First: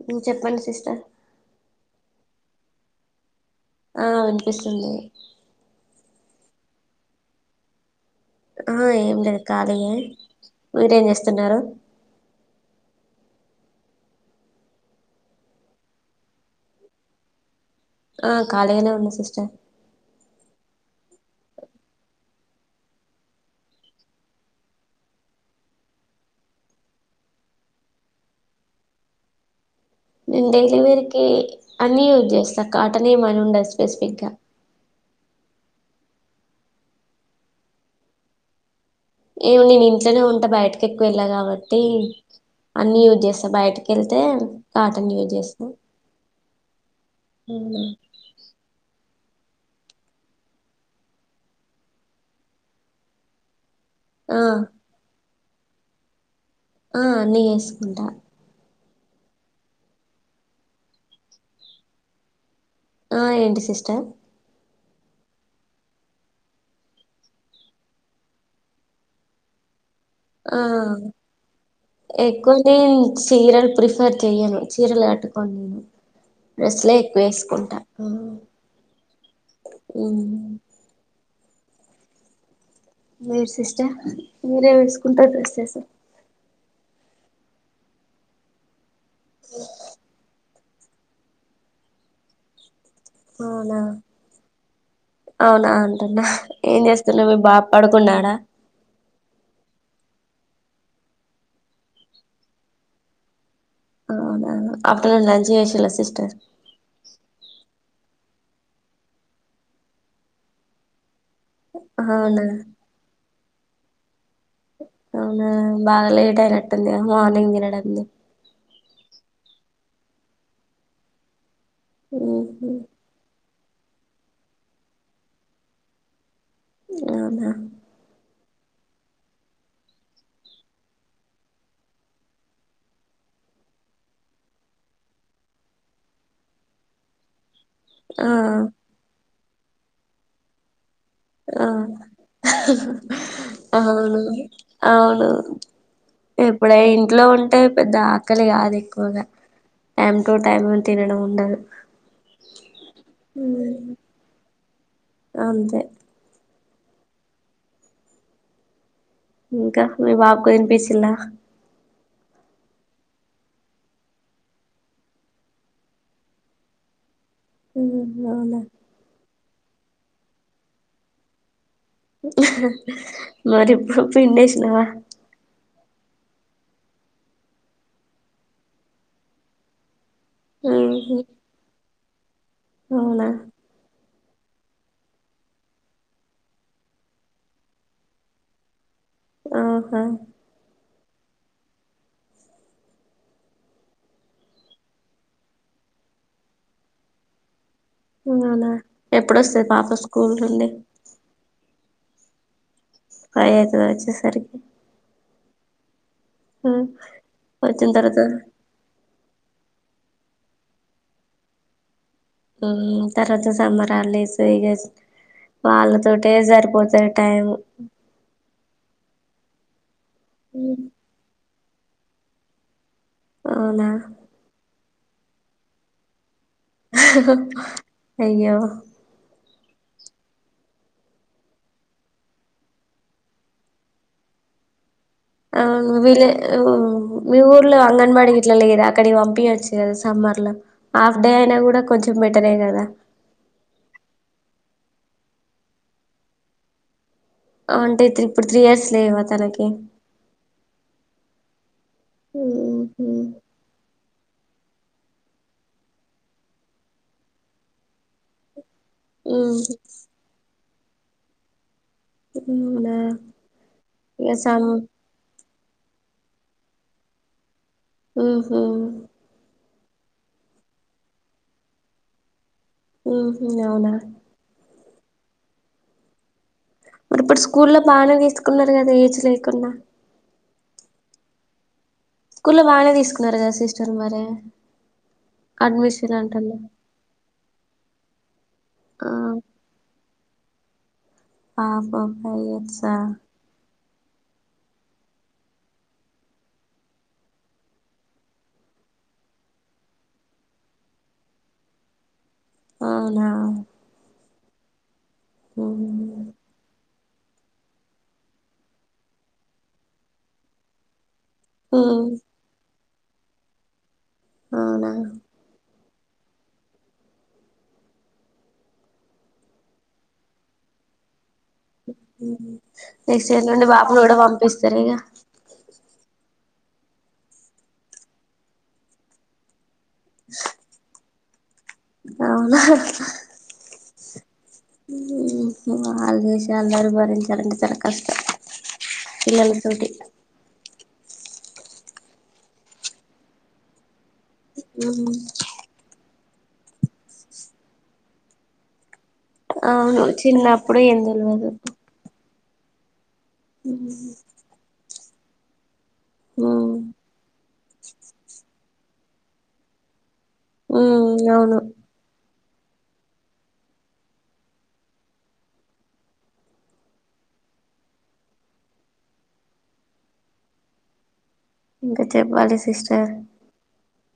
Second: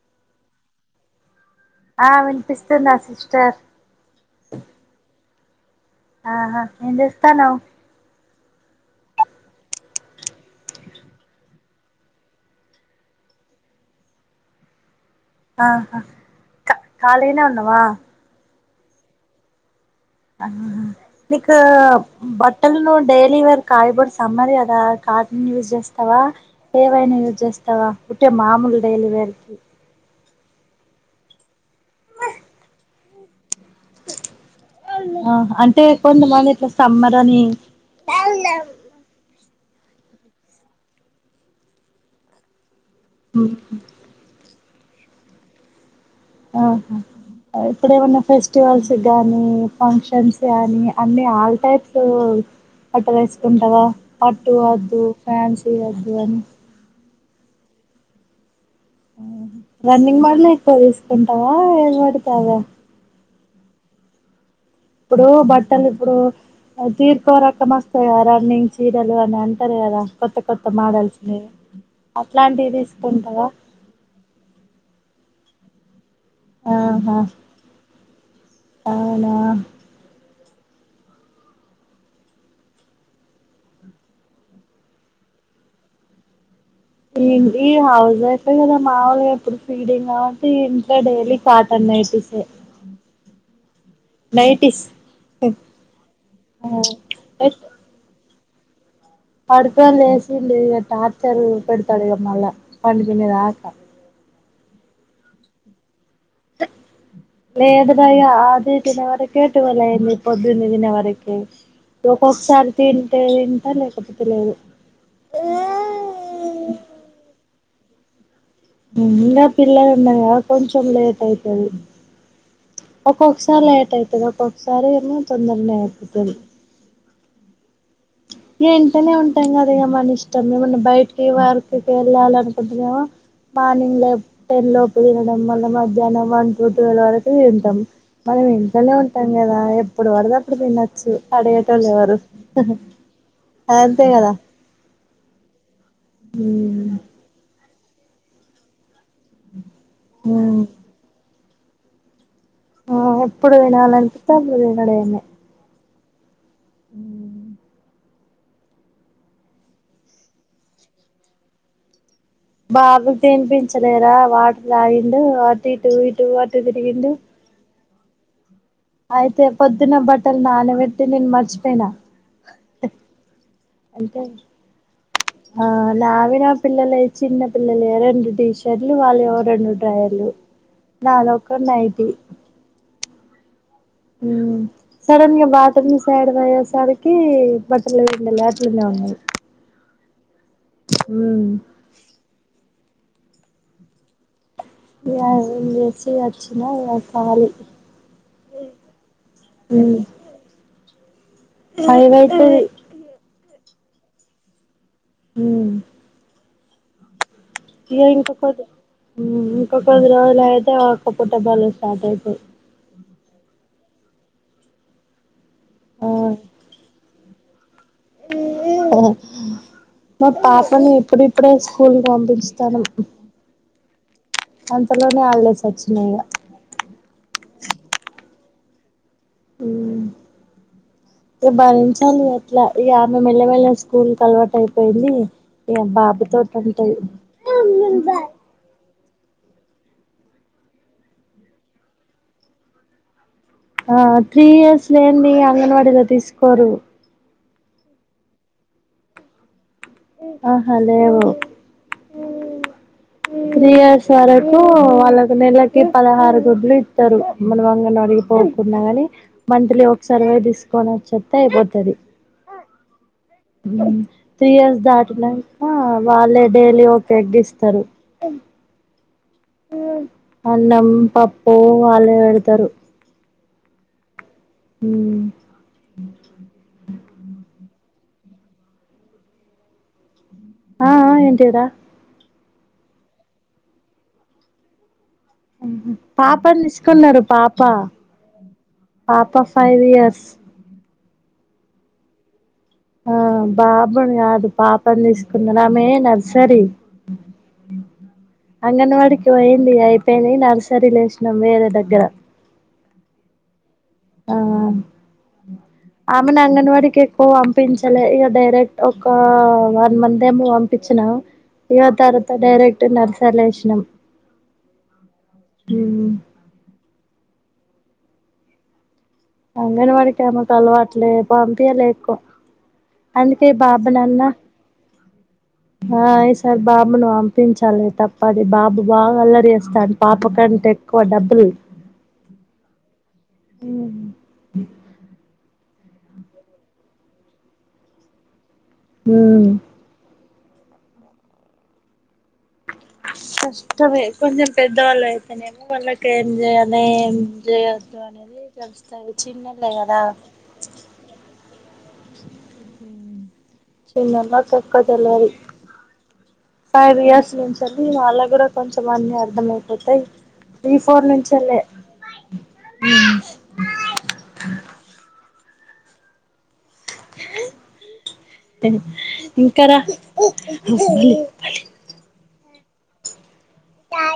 హుమ్మ్ చెప్పండి సిస్టర్ ఆ వినిపిస్తుంద ఆ సిస్టర్ హుమ్మ్ వినిపిస్తుంది ఆహా ఏం జేస్తానవు ఆ ఏం లేదు ఖాళీయే మీర్ ఏం జేస్తున్నారు ఆహా ఖా ఖాళీనే ఉన్నావా ఖాళీగనే ఉన్న సిస్టర్ ఆహా నీకు బట్టల్ ను డైలీ వేర్క్ కాయబర్స్ అమ్మదు గదా ఖా అన్ని యూజ్ జేస్తావా ఏవైనా యూజ్ జేస్తావా ఉట్టే మామూలు డైలీ వేర్కి నేను డైలీవేర్ కి అన్ని యూజ్ జేస్తా కాటన్ ఏమని ఉండదు స్పెసిఫిక్గా ఆహా అంటే కొంతమంది ఇట్లా సమ్మర్ అని ఏమో నేను ఇంట్లనే ఉంటా బయటకి ఎక్కువ యెళ్ళా గాబట్టి అన్ని యూజ్ జేస్తా బయటకి యెళ్తే కాటన్ యూజ్ జేస్తాం ఆహా ఇప్పుడు ఏమన్నా ఫెస్టివల్స్ గాని ఫంక్షన్స్ గానీ అన్ని ఆల్ టైప్స్ అట్ట యేసుకుంటావా ఆ పట్టు వద్దు ఫ్యాన్సి వద్దు అని ఆ అన్నీ యేసుకుంటా రన్నింగ్ మాడలే ఎక్కువ తీసుకుంటావా ఏది పడితే అదా ఆ ఏంటి సిస్టర్ ఇప్పుడు బట్టలు ఇప్పుడు తీరుకో రకం వస్తాయి గా రన్నింగ్ చీరలు అని అంటారు గదా కొత్త ఆ కొత్త మాడల్స్ ఎక్కువ నేన్ చీరలు ప్రిఫర్ చెయ్యను చీరలు కట్టుకోను నేను డ్రెస్లే ఆహా ఎక్కువ యేసుకుంటా అవునా మీరు సిస్టర్ మీరే వేసుకుంటారు డ్రెసెస్సా ఏంటి హౌస్ వైఫే కదా మాముూలుగా ఇప్పుడు ఫీడింగ్ గావట్టి ఇగ డైలీ కాటన్ నైటీసే అవునా నైటీస్ అవునా అంటున్నా ఏం చేస్తుండు మీ బాబ్ పడుకున్నాడా పడుకోని లేసిండు ఇగ టార్చర్ పెడతాడు ఇగా మళ్ళ పండుకునే దాక అవునా ఆఫ్టర్నూన్ లంచ్ చేసిరా సిస్టర్ లేదురా ఇగ ఆది తినే వరకే టువేల్ అయింది పొద్దున్ని తినే వర కి అవునా ఒక్కొక్కసారి తింటే తింటా లేకపోతే లేదు అవునా బాగా లేట్ అయినట్టుందిగ మార్నింగ్ తినడందే ఇంగా పిల్లలున్నరు గదా కొంచెం లేట్ అయిది ఉమ్ హూ ఒకసారి లేట్ అయితది ఒ ఒకసారి ఏమో తొందరనే అయిపోతది అవునా ఇంటనే ఉంటాం గదా ఇగ మన ఇష్టం ఏమన్నా బయటికి వర్కికి వెళ్ళాలి అనుకుంటే ఏమో మార్నింగ్ లో టెన్ లోపు తినడం మళ్ళ మధ్యాహ్నం వన్ టు టువేల్ వరకు తిం ఆ మనం ఇంట్లనే ఉంటాం గదా ఎప్పుడు బడతే దప్పుడు తినో చ్చు ఆ అడగేటోలేవరు అవును అవును ఎప్పుడ ఇంట్లో ఉంటే పెద్ద ఆకలి గాదు ఎక్కువగా టైమ్ టు ఉమ్ టైమ్ తినడం ఉండదు ఆ ఎప్పుడు తినాలి అనిపిత్తే అప్పుడు అంతే ఉమ్ ఇంకా మీ బాబుకు తినిపిచిల్లా బాబుకి తినిపించలేరా వాటర్ తాగిండు అటు ఇటు ఇటు అటు తిరిగిండు ఉమ్ అవునా అయితే పొద్దున బట్టలు నాన బెట్టి నేను మర్చి మరిప్పుడు అంటే పిండేసినవా ఆ నావి నా పిల్లలే చిన్న పిల్లలే రెండు టీషట్లు వాళ్ళవో రెండు డ్రాయర్లు నా ఉహు, లోక నా అయిది అవునా సడన్గా బటర్ సైడ్ వయసదకి బట్టర్లే వెడిట్లుందవ ఆహా హ ఏచ్చచ్చిన కాాలి అవునా ఎప్పుడొస్తది పాప స్కూల్ నుండి కైవైతే టై అవుతు వచ్చే సరికి హవు ఆ వచ్చిన ఇక తర్వాత ఇంకొ కొద్ది ఇంకొ కొద్ది రోజు అయితే ఒక్క పుట్ట బాల్ సాట్ అయితే తర్వాత సమ్మరాాల స ఇ ఆ వాళ్ళతో సరిపోతా దా మా పాసని ఎప్పుడి అప్పుడే స్కూల్ పంపతాను అవునా అంతలోనే ఆడలేసి వచ్చినయగా అ ఆ ఇ భరించాలి అట్లా ఈ ఆమె మెల్లమెెల్ల స్కూల్ క అలవాటు అయిపోయింది ఆ ఇగ వీళ్ బాబుతోటి ఉంటది మీ ఊర్ల అంగన్వాడి వీట్లలా ఏదా అక్కడికి పంపయచ్చు కదా సమ్మర్ లో హాఫ్ డే అయినా కూడా కొంచెం బెటరే కదా ఆ త్రీ ఇయర్స్ లేీ అంగన్వాడీలో తీసుకోరు వు అంటే ఇప్పుడు త్రీ ఇయర్స్ లేవా తనకి ఆహా లేేవ ఓహ త్రీ ఇయర్స్ వరకు వాళ్ళకు నెలకి పదహారు గుడ్లు ఇస్తారు మన వంగన అడిగిపో న్నా కాని ఉమ్ మంత్లీ ఒక సర్వే తీసుకొని వచ్చస్తే అయిపోతుది అవునా ఇగ త్రీ సమ్ ఇయర్స్ దాటినాక వాళ్ళే డైలీ ఓేగ్ ఇస్త ఆహ అన్నం పప్పు వాాల హతారు అవునా హ మరి ఇప్పుడు స్కూల్లో బాగానే తీసుకున్నారు కదా ఏజ్ లేకుండా ఆ ఏంటిదా స్కూల్లో బానే తీసుకున్నారు కదా సిస్టర్ మర పాపని తీసుకున్నారు పాప ఆ పాప ఫైవ్ ఇయర్స్ ఆపుా భ ఆ బాబుని కాదు పాపని తీసుకున్నాను ఆమెే నర్సరీ అ అంగన్వాడికి పోయింది అయిపోయినా నర్సరీలు వేసినాం వేరే దగ్గర అవునా ఆ ఉమ్ ఆమెను అంగన్వాడి కే వ పంపించలే ఇక డైరెక్ట్ ఒక వన్ మంత్ ఏమో పంపించినావు యు ఉమ్ తారతో ైరెక్ట్ నరసలేషనం అవునా హ అంగనే మడికమకు అలవాట్లే పంపయ లేకు నెక్స్ట్ ఇయర్ అందుకే నుండి బాబా బాబును కూడా నాన్న పంపిస్తారు ఇక ఆ ఈ సారి బాబును వంపించాలి తప్పది బాబు బాగా అల్లరి చేస్తాండు పాప కంటే ఎక్కువ డబుల్ అవునా మ్మ్ హ్మ్ మ్మ్ వాళ్ళు విషయాలు అందరూ భరించాలంటే చాలా కష్టం ఉమ్ పిల్లలతోటి కష్టమే కొంచెం పెద్దవాళ్ళు అయితేనేమో వాళ్ళకి ఏం జేయాల ఏం జేయొద్దు అనేది తెలుస్తాది చిన్నోళ్ళే కదా అవును చిన్నప్పుడు ఏం తెలువదు చిన్న [unintelligible] ఉమ్ ఫైఫ్ ఇయర్స్ నుంచి వెళ్ళి వాళ్ళక్కూడా కొంచెం అన్నీ అర్థమైపోతయ్ త్రీ ఫోర్ నుంచి అవును వెళ్ళే ఉమ్ ఇంకార [unintelligible] ఇంకా చెప్పాలి సిస్టర్ ఆ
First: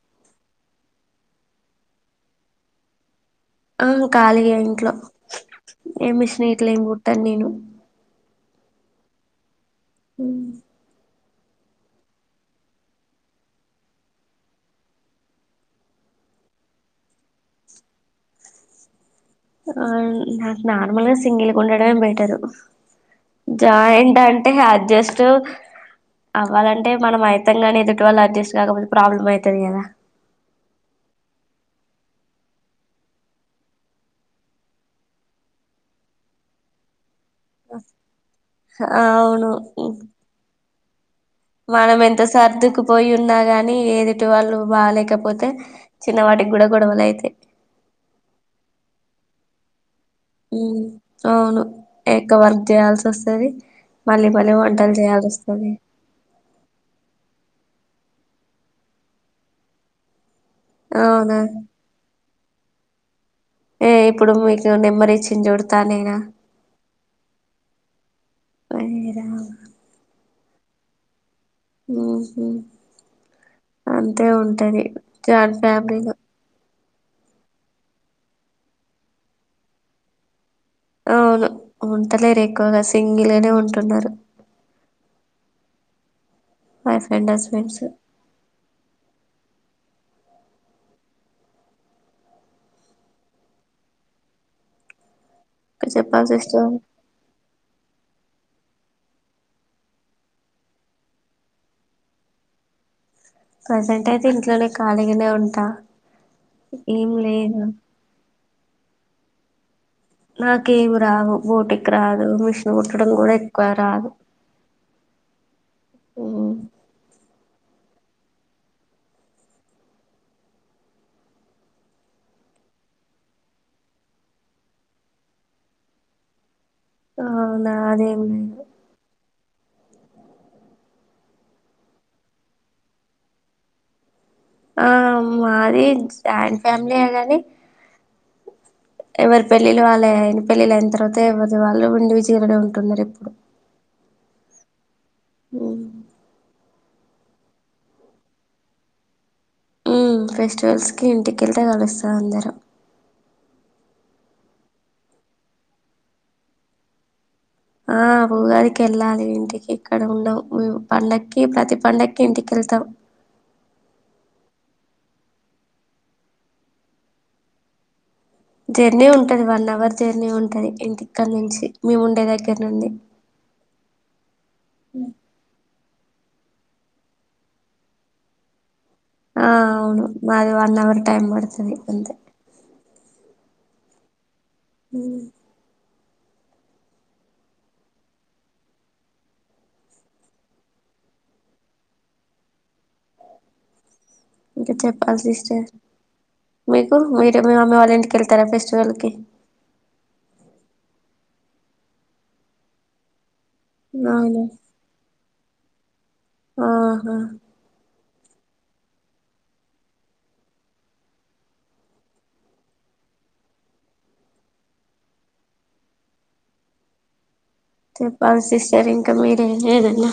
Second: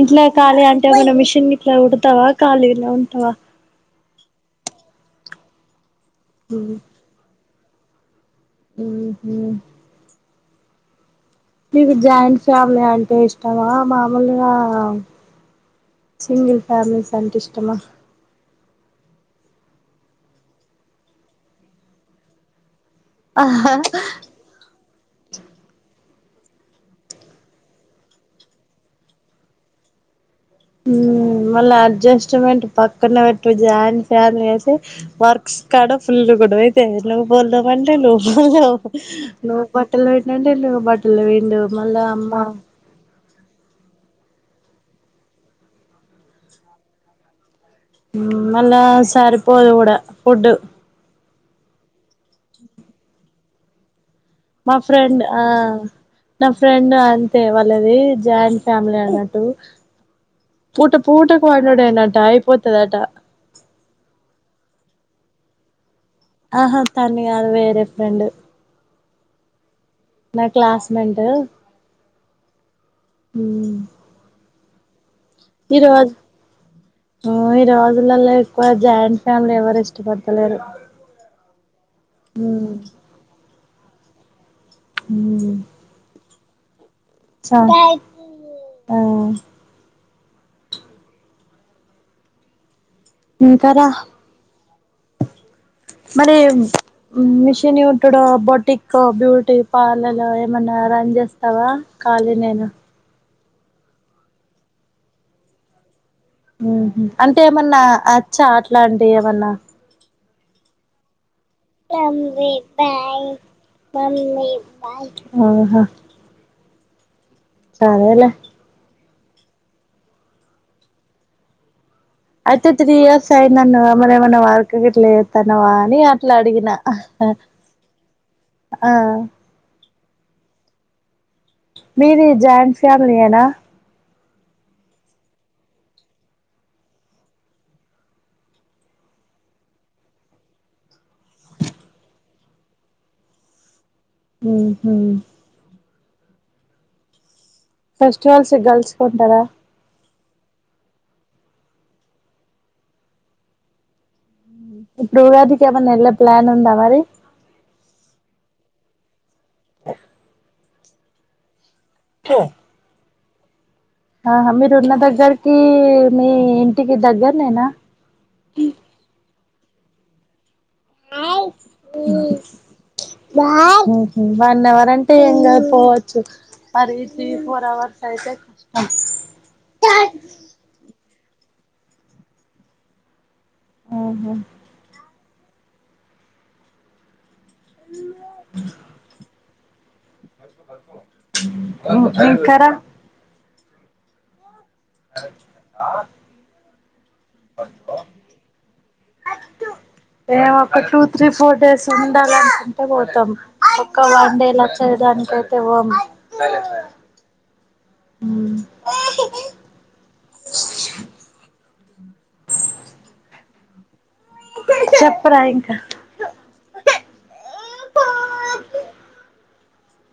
ఇంట్లో ఖాళీ అంటే ఏమైనా మిషన్ గిట్లా కుడతావా ఖాళీగానే ఉంటావా ఆ ఖాళీగే ఇంట్లో ఏం మిషన్ ఇట్లేం కుట్టను నేను ఊహూ ఊ నీకు జాయింట్ ఫ్యామిలీ అంటే ఇష్టమా మామూలుగా సింగిల్ ఫ్యామిలీస్ అంటే ఇష్టమా ఆ నాకు నార్మల్ గా సింగిల్ గుండడమే బెటరు జాయింట్ అంటే అడ్జెస్ట్ అవ్వాలంటే మనం ఐతం గానీ ఎదుటి వాళ్ళు అడ్జస్ట్ కాకపోతే ప్రాబ్లం ఐతది కదా ఊ మళ్ళా అడ్జస్ట్మెంట్ పక్కన పెట్టు జాయిన్ ఫ్యామిలీ అయితే వర్క్స్ కాడ ఫుల్లు గొడవ అయితాయి నువ్ బోలు దోమంటే నువ్ బోలు [inaudible] అవును నువ్ బట్టలు [inaudible] నువ్ బ మనం ఎంత సర్దుకు పోయు ఉన్నా గానీ ఏదుటి వాళ్ళు బాలేకపోతే చిన్నవాటికి కూడా గొడవలు ఐతాయి ఊ మళ్ళ సారిపోదు కూడా ఫుడ్ ఊ అవును ఎక్కువ వర్క్ చేయాల్సొస్తది మా ఫ్రెండ్ ఆ నా ఫ్రెండ్ అంతే వా ళ్ళది జాయింట్ ఫ్యామిలీ అన్నట్టు పూట అవునా పూటకు వండుడే నట పోతదాట ఏ ఇప్పుడు మీకు నెంబర్ ఇచ్చింది చూడు తనే నా ఆహా తను కాదు వేరే ఫ్రెండు ఆ నా క్లాస్మేంట్ హ్మ్ హు అంతే ఉంటది జాయింట్ ఫ్యామిలీలో మ్మ్ ఈ రోజులలో ఎక్కువ జాయింట్ ఫ్యామిలీ ఎవరు ఇష్టపడతలేరు అవును ఉంటలేరు ఎక్కువగా సింగిల్గానే ఉంటున్నారు మ్మ్ బాయ్ ఫ్రెండ్ స హస్బెండ్స్ ఇంకా మ్మ్ ఇంకా రా చెప్పాలి మరి సిస్టర్ మిషన్ ఏ కట్టుడు బొటికో బ్యూటీ పార్లలలో ఏమన్నా రన్ చేస్తావా కాలి నేనా ప్రజెంట్ అయితే ఇంట్లోనే ఖాళీగానే ఉంటా హ్మ్ హు ఏం అంటే లేదు ఏమన్నా అచ్చా అట్లాంటివి ఏమన్నా నాకేవు రావు బోటిక్ రాదు మమ్మీ మిషన్ కుట్టడం బాయ్ కూడా ఎక్కువ రాదు మమ్మీ బాయ్ ఆహా మ్మ్ సరేలే. అయితే త్రీ ఇయర్స్ అయిందన్నావ్ కదా ఏమైనా వర్క్ గిట్ల చేస్తున్నవాని అట్ల అడిగిన. ఆ నాదేం లేదు ఆ. మీది జాయింట్ ఫ్యామిలీ నా. ఆ మాది జాయింట్ ఫ్యామిలీయే గాని. ఎవరి పెళ్ళిళ్ళ వాళ్ళు అయిన పెళ్ళిళ్ళ అయిన తర్వాత ఎవరిది వాళ్ళు ఇండి విజేలుగా ఉంటుంది రేపు. హూ, హూ. ఫెస్టివల్స్ కు గర్ల్స్ కుంటారా. హ్మ్ ఫెస్టివల్స్ కు ఇంటికి వెళ్తే కలుస్తాం అందరం. ఇప్పుడు ఉగాదికి ఏమన్నా ప్లాన్ ఉందా మరి. ఆ ఉగాదికి వెళ్ళాలి ఇంటికి ఇక్కడ ఉండం మ్ మేము పండక్కి ప్రతి. పండగకి ఇంటికె ళ్తాం. ఆహా, మీరు ఉన్న దగ్గరకి మీ ఇంటికి దగ్గర నేనా. జర్నీ ఉంటది వన్ అవర్ జర్నీ ఉంటది. ఇంకా ఇక్కడి నుంచి మేము ఉండే దగ్గర నుండి. ఉహు వన్ అవర్ అంటే ఏం గా దు కా పోవచ్చు మర త్రీ ఫోర్ అవర్స్ అయితే. ఆ అవును మాది వన్ అవర్ టైం పడుతుంది అంతే. Who, who. అను [inaudible] ఎక్కడ. ఇంకా చెప్పాల్సి సిస్టర్. మీకు మీరే అమ్మీ వాళ్ళు ఇంటిక వెళ్తారా ఫెస్టివల్ కి. ఏమో అక్క టూ త్రీ ఫోర్ డేస్ ఉండాల అనుకుంటే పోతాం. ఒక వన్ డే లో వచ్చేదానికైతే పోమ్. ఆ, హా [inaudible] చెప్పరా ఇంకా. చెప్పాలి సిస్టర్ ఇంకా మీరే ఏదన్నా,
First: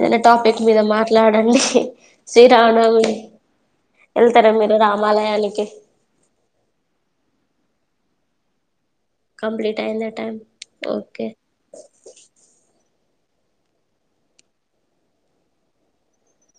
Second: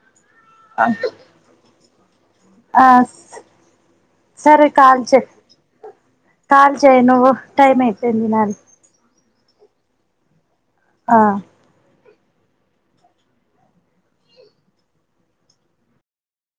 ఏదైనా. టాపిక్ మీద మాట్లాడండి శ్రీ ఆ రామనవమి. సరే కాల్ చేయి కాల్ చెయ్ నువ్వు టైం అయింది. [unintelligible] కంప్లీట్ అయింద టైమ్ ఆ ఓకే.